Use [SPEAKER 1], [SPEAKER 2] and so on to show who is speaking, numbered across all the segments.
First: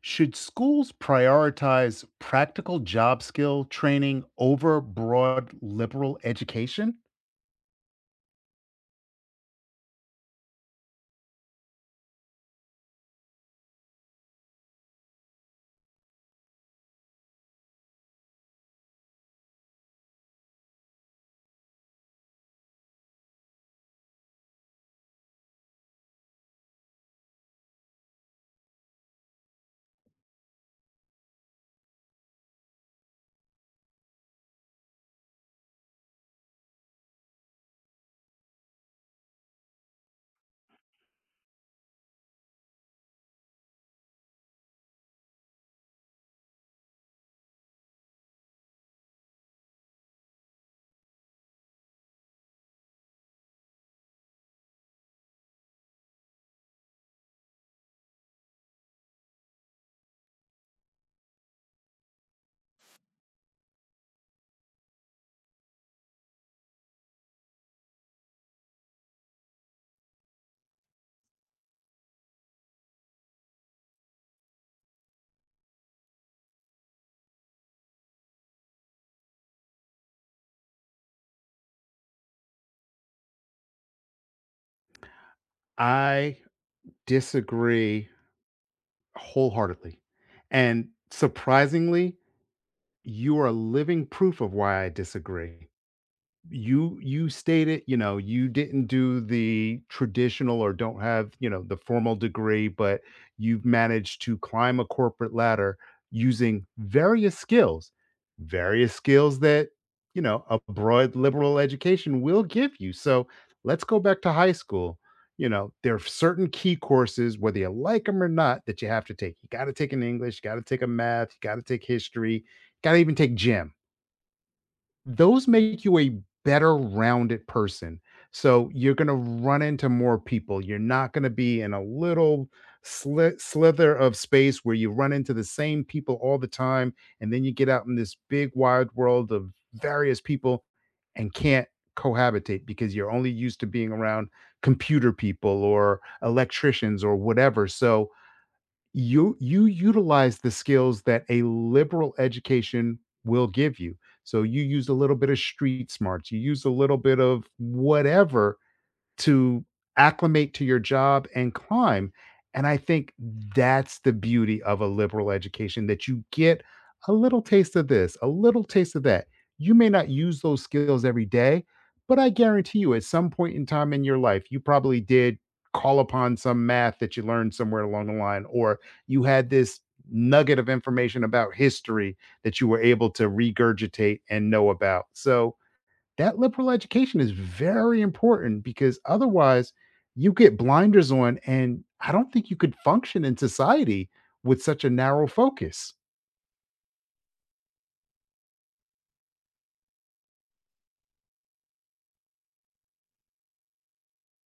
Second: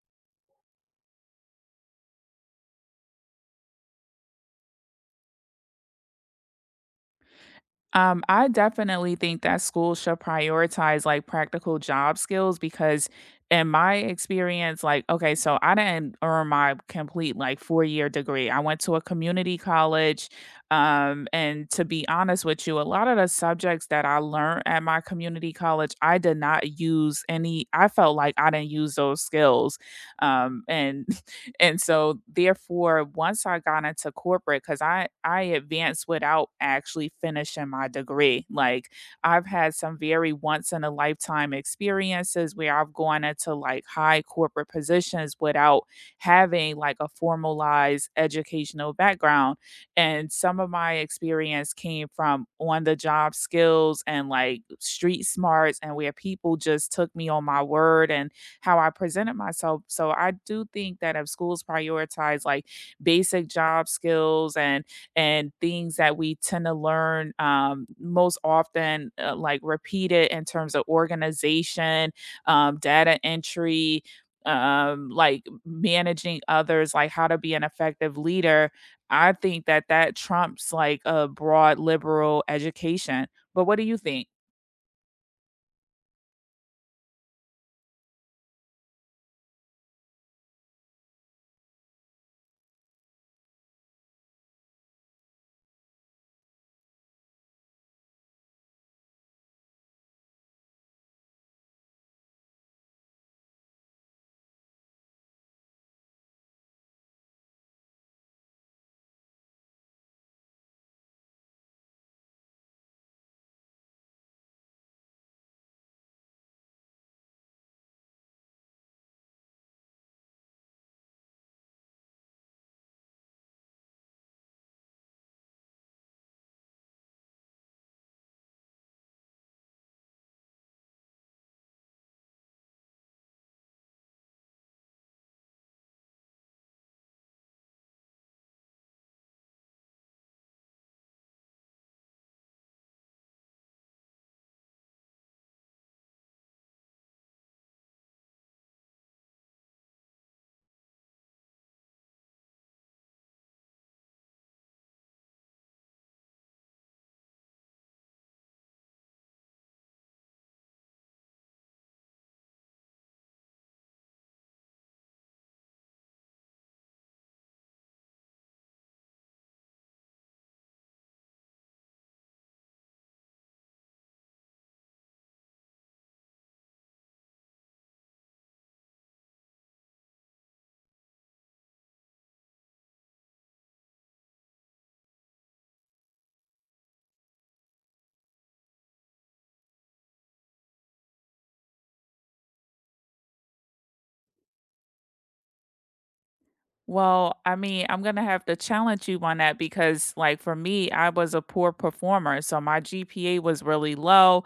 [SPEAKER 1] Should schools prioritize practical job skill training over broad liberal education?
[SPEAKER 2] I definitely think that schools should prioritize like practical job skills because in my experience, like, okay, so I didn't earn my complete like 4 year degree. I went to a community college. And to be honest with you, a lot of the subjects that I learned at my community college, I did not use any, I felt like I didn't use those skills. And And so therefore, once I got into corporate, because I advanced without actually finishing my degree. Like I've had some very once in a lifetime experiences where I've gone into like high corporate positions without having like a formalized educational background. And some of my experience came from on the job skills and like street smarts and where people just took me on my word and how I presented myself. So I do think that if schools prioritize like basic job skills and things that we tend to learn most often, like repeated in terms of organization, data entry, like managing others, like how to be an effective leader. I think that that trumps like a broad liberal education. But what do you think?
[SPEAKER 1] I disagree wholeheartedly. And surprisingly, you are living proof of why I disagree. You stated, you know, you didn't do the traditional or don't have, you know, the formal degree, but you've managed to climb a corporate ladder using various skills, various skills that, you know, a broad liberal education will give you. So let's go back to high school. You know, there are certain key courses, whether you like them or not, that you have to take. You got to take an English, you got to take a math, you got to take history, got to even take gym. Those make you a better rounded person. So you're going to run into more people. You're not going to be in a little slither of space where you run into the same people all the time. And then you get out in this big wide world of various people and can't cohabitate because you're only used to being around computer people or electricians or whatever. So you utilize the skills that a liberal education will give you. So you use a little bit of street smarts, you use a little bit of whatever to acclimate to your job and climb. And I think that's the beauty of a liberal education, that you get a little taste of this, a little taste of that. You may not use those skills every day, but I guarantee you, at some point in time in your life, you probably did call upon some math that you learned somewhere along the line, or you had this nugget of information about history that you were able to regurgitate and know about. So that liberal education is very important, because otherwise you get blinders on, and I don't think you could function in society with such a narrow focus.
[SPEAKER 2] Well, I mean, I'm gonna have to challenge you on that because, like, for me, I was a poor performer, so my GPA was really low.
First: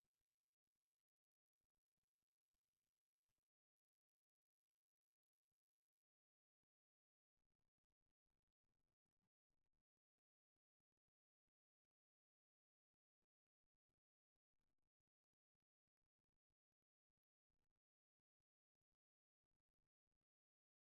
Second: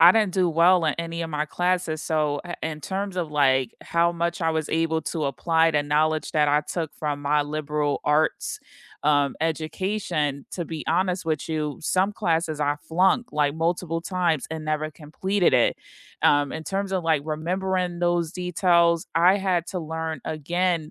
[SPEAKER 2] I didn't do well in any of my classes. So, in terms of like how much I was able to apply the knowledge that I took from my liberal arts education, to be honest with you, some classes I flunked like multiple times and never completed it. In terms of like remembering those details, I had to learn again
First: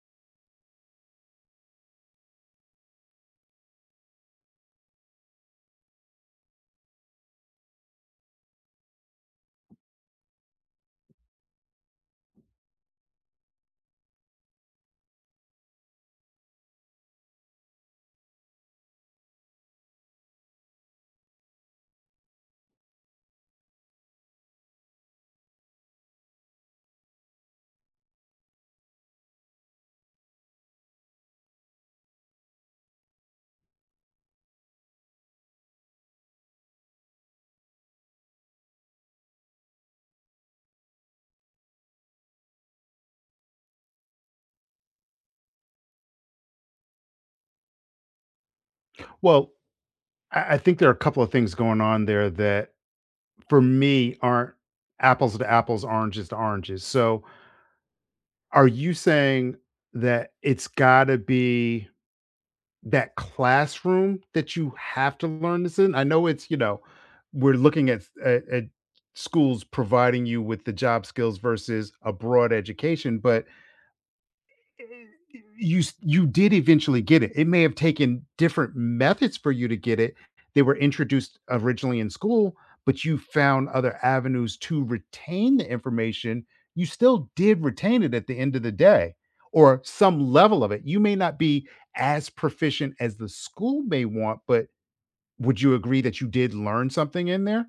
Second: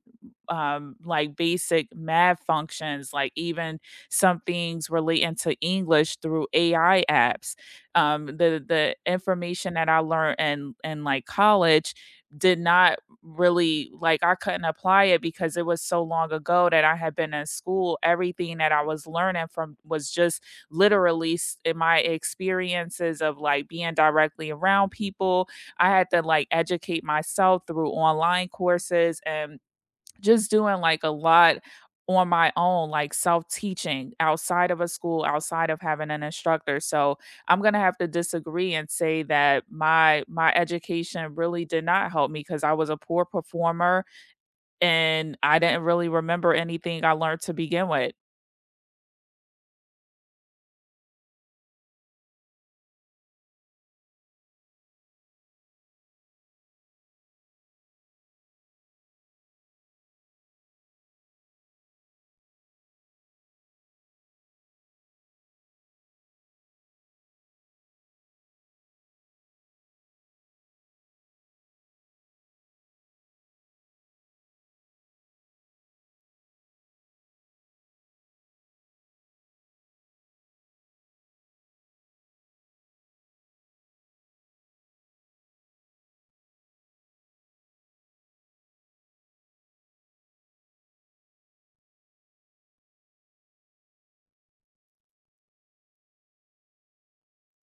[SPEAKER 2] like basic math functions, like even some things relating to English through AI apps. The information that I learned in like college did not really like I couldn't apply it because it was so long ago that I had been in school. Everything that I was learning from was just literally in my experiences of like being directly around people. I had to like educate myself through online courses and just doing like a lot on my own, like self teaching outside of a school, outside of having an instructor. So I'm gonna have to disagree and say that my education really did not help me because I was a poor performer and I didn't really remember anything I learned to begin with.
[SPEAKER 1] Well, I think there are a couple of things going on there that, for me, aren't apples to apples, oranges to oranges. So, are you saying that it's gotta be that classroom that you have to learn this in? I know it's, you know, we're looking at at schools providing you with the job skills versus a broad education, but you did eventually get it. It may have taken different methods for you to get it. They were introduced originally in school, but you found other avenues to retain the information. You still did retain it at the end of the day, or some level of it. You may not be as proficient as the school may want, but would you agree that you did learn something in there?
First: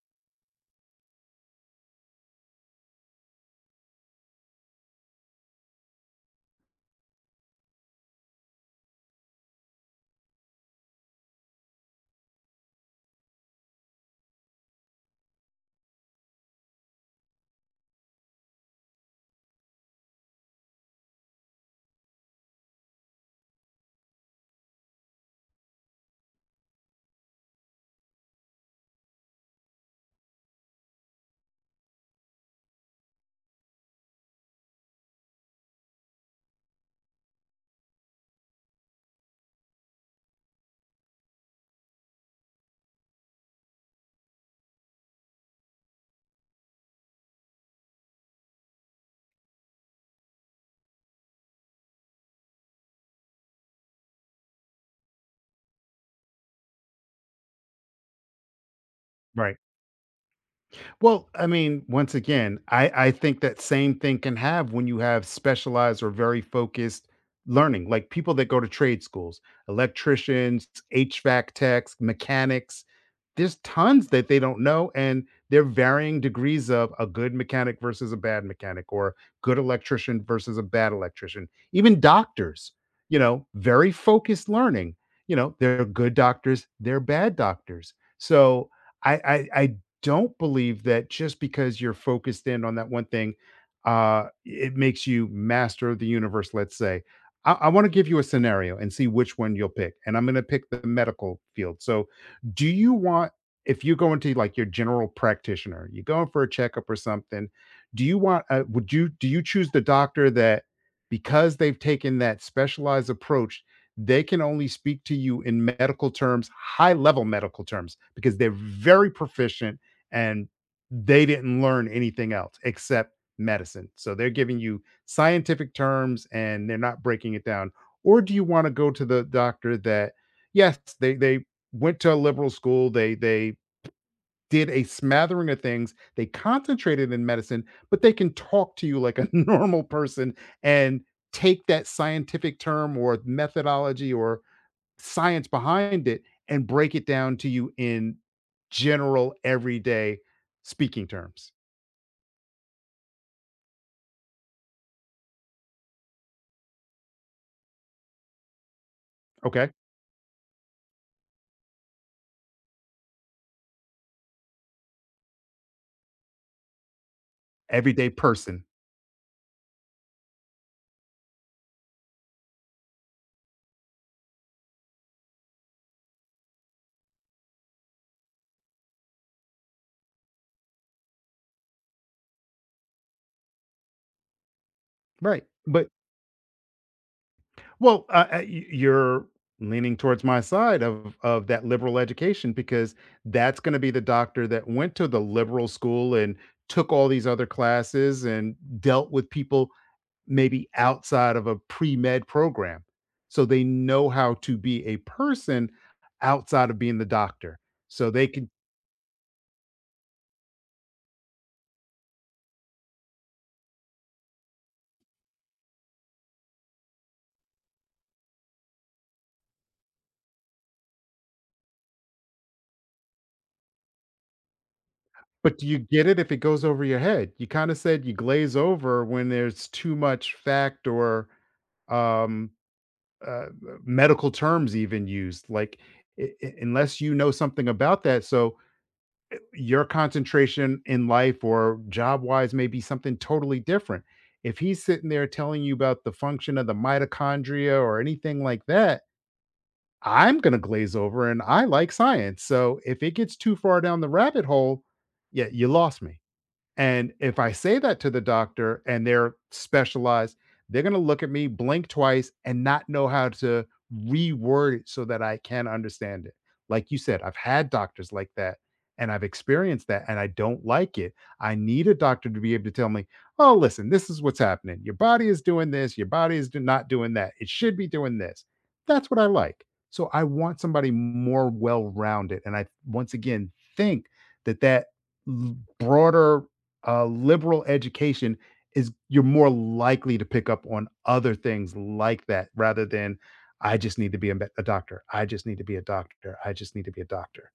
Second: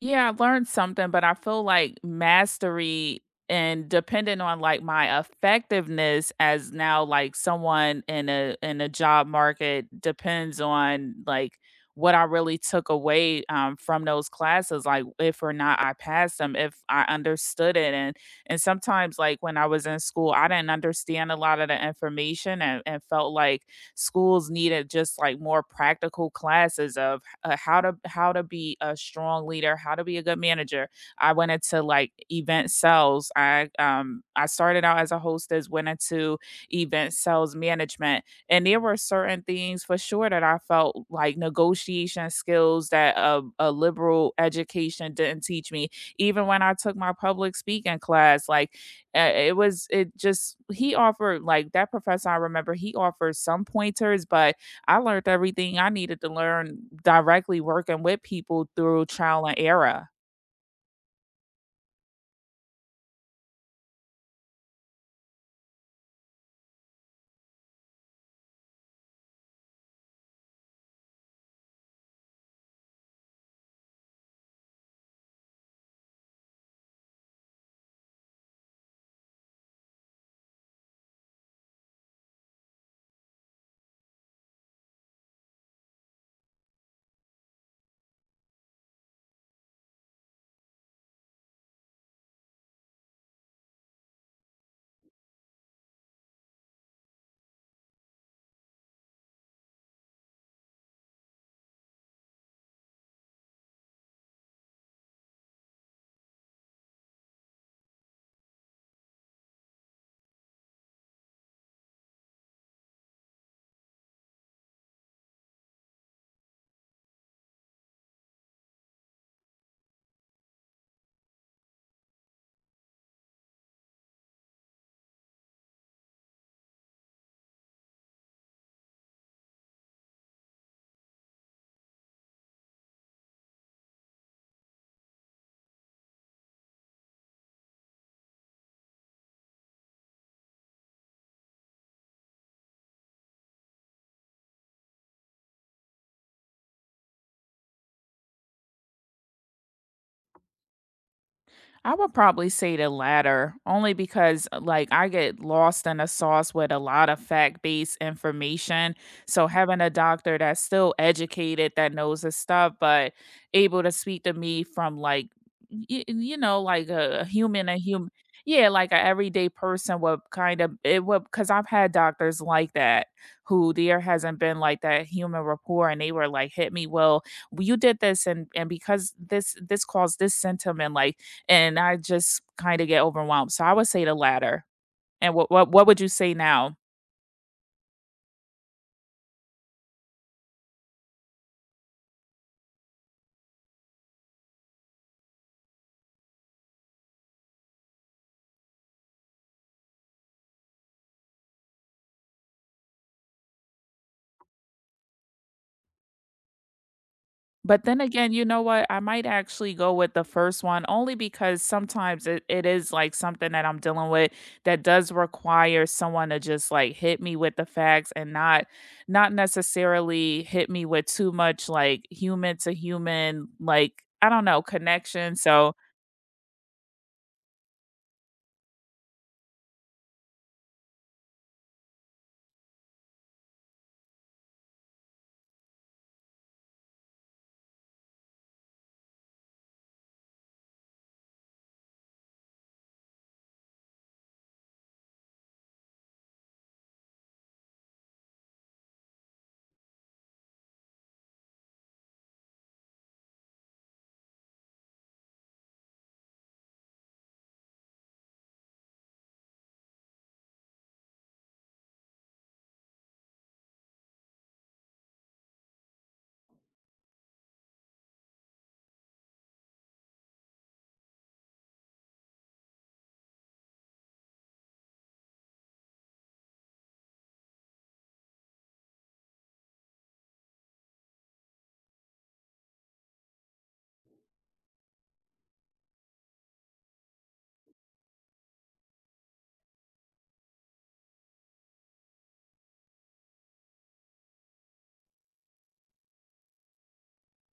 [SPEAKER 2] Yeah, I learned something, but I feel like mastery and depending on like my effectiveness as now like someone in a job market depends on like what I really took away from those classes, like if or not I passed them, if I understood it, and sometimes like when I was in school, I didn't understand a lot of the information and felt like schools needed just like more practical classes of how to be a strong leader, how to be a good manager. I went into like event sales. I started out as a hostess, went into event sales management, and there were certain things for sure that I felt like negotiation skills that a liberal education didn't teach me. Even when I took my public speaking class, like it was it just he offered like that professor I remember he offered some pointers, but I learned everything I needed to learn directly working with people through trial
[SPEAKER 1] Right.
[SPEAKER 2] and error.
[SPEAKER 1] Well, I mean, once again, I think that same thing can have when you have specialized or very focused learning, like people that go to trade schools, electricians, HVAC techs, mechanics. There's tons that they don't know, and they're varying degrees of a good mechanic versus a bad mechanic, or good electrician versus a bad electrician. Even doctors, you know, very focused learning. You know, they're good doctors, they're bad doctors. So I don't believe that just because you're focused in on that one thing, it makes you master of the universe, let's say. I want to give you a scenario and see which one you'll pick. And I'm going to pick the medical field. So, do you want, if you go into like your general practitioner, you're going for a checkup or something, do you want, would you, do you choose the doctor that because they've taken that specialized approach, they can only speak to you in medical terms, high level medical terms, because they're very proficient and they didn't learn anything else except medicine. So they're giving you scientific terms and they're not breaking it down. Or do you want to go to the doctor that, yes, they went to a liberal school, they did a smattering of things, they concentrated in medicine, but they can talk to you like a normal person and take that scientific term or methodology or science behind it and break it down to you in general everyday speaking terms.
[SPEAKER 2] I would probably say the latter, only because like I get lost in a sauce with a lot of fact-based information. So
[SPEAKER 1] Okay?
[SPEAKER 2] having a doctor that's still educated, that knows his stuff, but able to speak to me from like you know, like a human,
[SPEAKER 1] Everyday person.
[SPEAKER 2] yeah, like a everyday person would kind of it would because I've had doctors like that who there hasn't been like that human rapport, and they were like, "Hit me, well, you did this, and because this caused this symptom, and like." And I just kinda get overwhelmed, so I would say the latter. And
[SPEAKER 1] Right.
[SPEAKER 2] what
[SPEAKER 1] But
[SPEAKER 2] would you say now?
[SPEAKER 1] well, you're leaning towards my side of that liberal education, because that's going to be the doctor that went to the liberal school and took all these other classes and dealt with people maybe outside of a pre-med program. So they know how to be a person outside of being the doctor.
[SPEAKER 2] But then
[SPEAKER 1] So they
[SPEAKER 2] again, you
[SPEAKER 1] can,
[SPEAKER 2] know what, I might actually go with the first one only because sometimes it it is, like, something that I'm dealing with that does require someone to just, like, hit me with the facts and not not necessarily hit me with too much, like, human to human, like, I don't know, connection,
[SPEAKER 1] but do
[SPEAKER 2] so.
[SPEAKER 1] you get it if it goes over your head? You kinda said you glaze over when there's too much fact or, um, medical terms even used, like, u u unless you know something about that, so your concentration in life or job wise may be something totally different. If he's sitting there telling you about the function of the mitochondria or anything like that, I'm going to glaze over, and I like science. So if it gets too far down the rabbit hole, yeah, you lost me. And if I say that to the doctor and they're specialized, they're going to look at me, blink twice, and not know how to reword it so that I can understand it. Like you said, I've had doctors like that, and I've experienced that, and I don't like it. I need a doctor to be able to tell me, oh, listen, this is what's happening. Your body is doing this. Your body is not doing that. It should be doing this. That's what I like. So I want somebody more well rounded. And I, once again, think that broader, a liberal education, is you're more likely to pick up on other things like that rather than I just need to be a, a doctor. I just need to be a doctor. I just need to be a doctor.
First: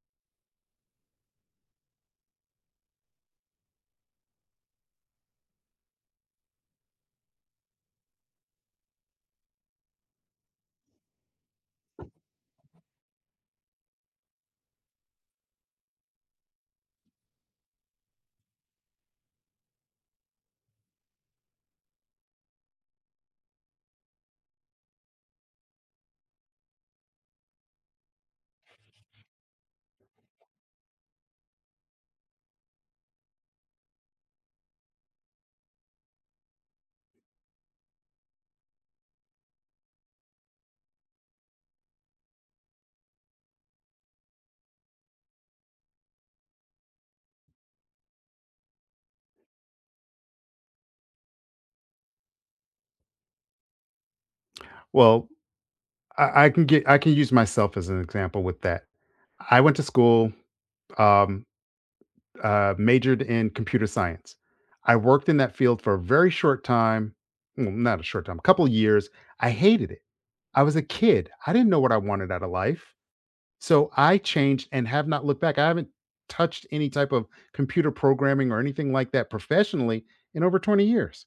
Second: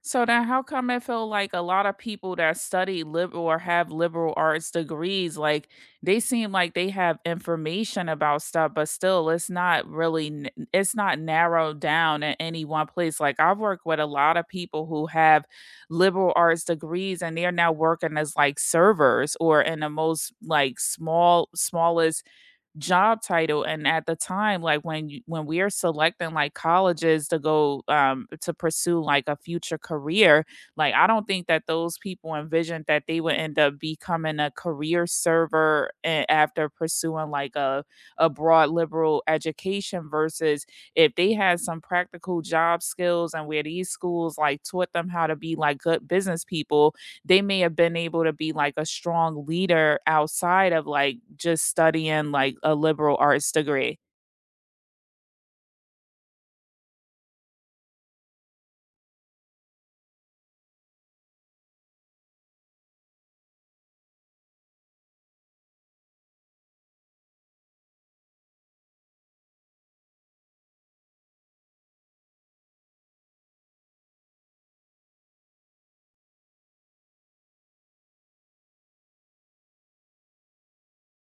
[SPEAKER 2] So now how come I feel like a lot of people that study liberal or have liberal arts degrees, like they seem like they have information about stuff, but still it's not really it's not narrowed down in any one place. Like I've worked with a lot of people who have liberal arts degrees and they're now working as like servers or in the most like small smallest job title and at the time like when you when we're selecting like colleges to go to pursue like a future career like I don't think that those people envisioned that they would end up becoming a career server after pursuing like a broad liberal education versus if they had some practical job skills and where these schools like taught them how to be like good business people they may have been able to be like a strong leader outside of like just studying like a liberal arts degree.
[SPEAKER 1] Well, I can get, I can use myself as an example with that. I went to school, um, majored in computer science. I worked in that field for a very short time, well, not a short time, a couple of years. I hated it. I was a kid. I didn't know what I wanted out of life. So I changed and have not looked back. I haven't touched any type of computer programming or anything like that professionally in over 20 years.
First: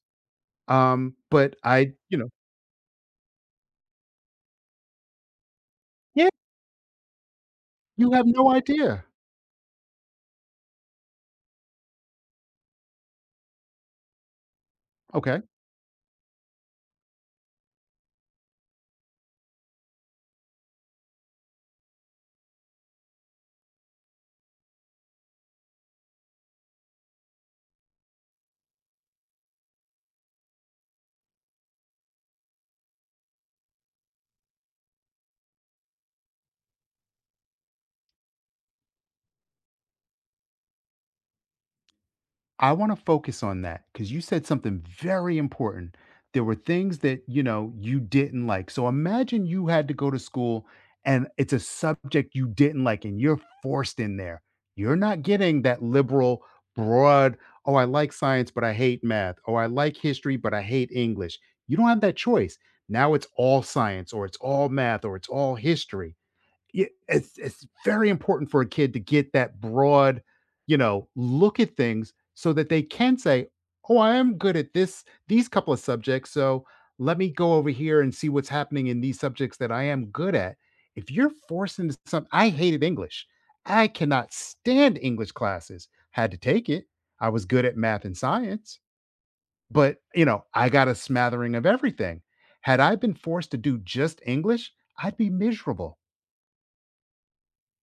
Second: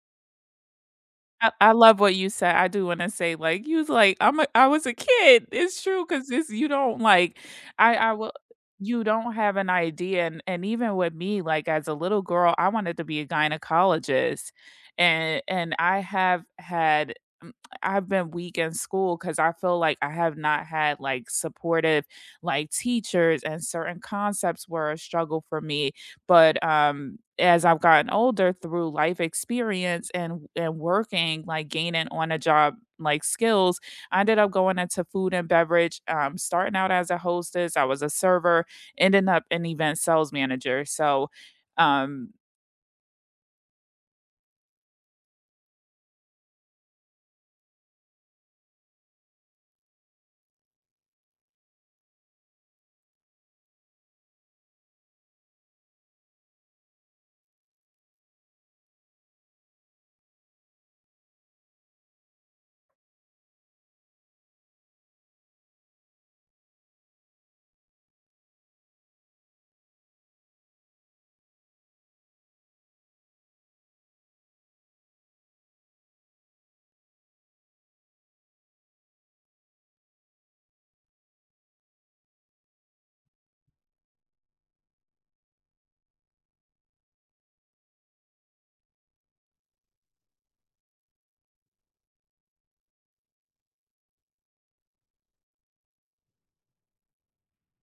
[SPEAKER 1] But
[SPEAKER 2] I
[SPEAKER 1] I,
[SPEAKER 2] love what
[SPEAKER 1] you know,
[SPEAKER 2] you said, I do wanna say, like, you was like, "I'm a I was a kid." It's true 'cause
[SPEAKER 1] yeah,
[SPEAKER 2] this you don't, like
[SPEAKER 1] you
[SPEAKER 2] I
[SPEAKER 1] have
[SPEAKER 2] will
[SPEAKER 1] no
[SPEAKER 2] you
[SPEAKER 1] idea.
[SPEAKER 2] don't have an idea, and even with me, like, as a little girl, I wanted to be a gynecologist,
[SPEAKER 1] Okay.
[SPEAKER 2] and I have had mm, I've been weak in school because I feel like I have not had, like, supportive, like, teachers, and certain concepts were a struggle for me, but, as I've gotten older through life experience and working, like, gaining on a job, like, skills, I ended up going into food and beverage, starting out as a hostess, I was a server, ending up an event sales manager, so, um,
[SPEAKER 1] I want to focus on that because you said something very important. There were things that, you know, you didn't like. So imagine you had to go to school and it's a subject you didn't like and you're forced in there. You're not getting that liberal, broad, oh, I like science, but I hate math. Oh, I like history, but I hate English. You don't have that choice. Now it's all science or it's all math or it's all history. Yeah, it's very important for a kid to get that broad, you know, look at things so that they can say, "Oh, I am good at this these couple of subjects, so let me go over here and see what's happening in these subjects that I am good at." If you're forced into something, I hated English. I cannot stand English classes. Had to take it. I was good at math and science, but you know, I got a smattering of everything. Had I been forced to do just English, I'd be miserable.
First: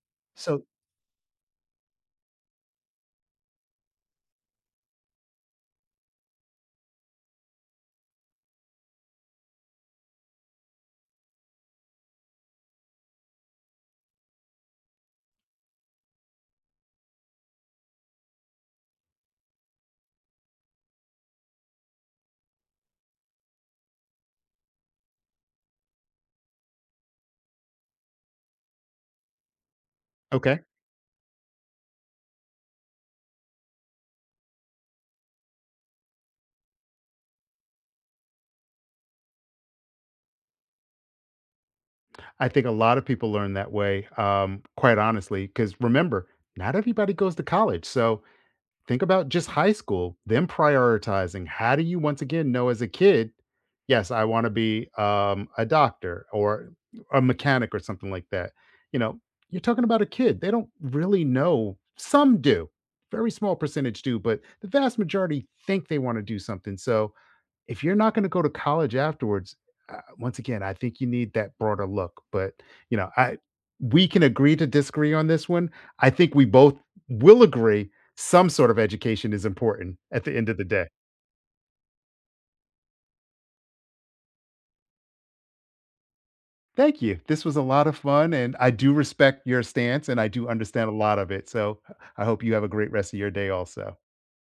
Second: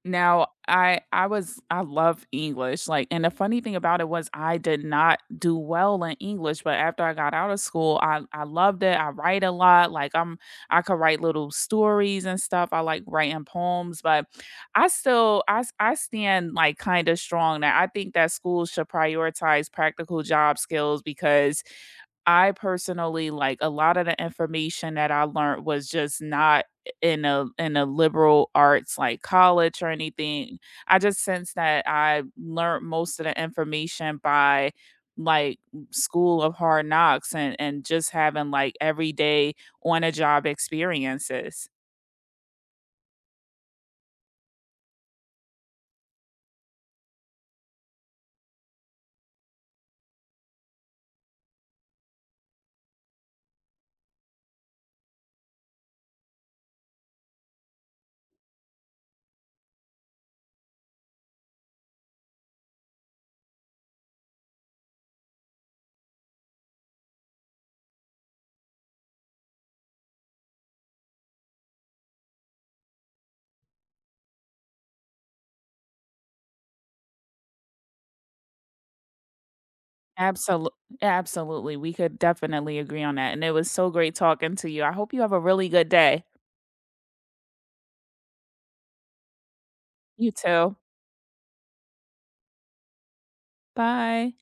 [SPEAKER 2] Now,
[SPEAKER 1] So,
[SPEAKER 2] I was I love English, like and the funny thing about it was I did not do well in English, but after I got out of school, I loved it. I write a lot, like I'm I could write little stories and stuff. I like writing poems, but I still I I stand like kind of strong that I think that schools should prioritize practical job skills because I personally like a lot of the information that I learned was just not in a in a liberal arts like college or anything.
[SPEAKER 1] okay.
[SPEAKER 2] I just sense that I learned most of the information by like school of hard knocks and just having like everyday on a job experiences.
[SPEAKER 1] I think a lot of people learn that way, quite honestly, because remember, not everybody goes to college. So think about just high school, them prioritizing. How do you once again know as a kid, yes, I want to be a doctor or a mechanic or something like that? You know, you're talking about a kid. They don't really know. Some do, very small percentage do, but the vast majority think they want to do something. So, if you're not gonna go to college afterwards, once again, I think you need that broader look, but, you know, I we can agree to disagree on this one. I think we both will agree some sort of education is important at the end of the
[SPEAKER 2] Absolutely,
[SPEAKER 1] day.
[SPEAKER 2] absolutely. We could definitely agree on that. And it was so great talking to you. I hope you have a really good day.
[SPEAKER 1] Thank you. This was a lot of fun, and I do respect your stance, and I
[SPEAKER 2] You
[SPEAKER 1] do
[SPEAKER 2] too.
[SPEAKER 1] understand a lot of it, so I hope you have a great rest of your day also.
[SPEAKER 2] Bye.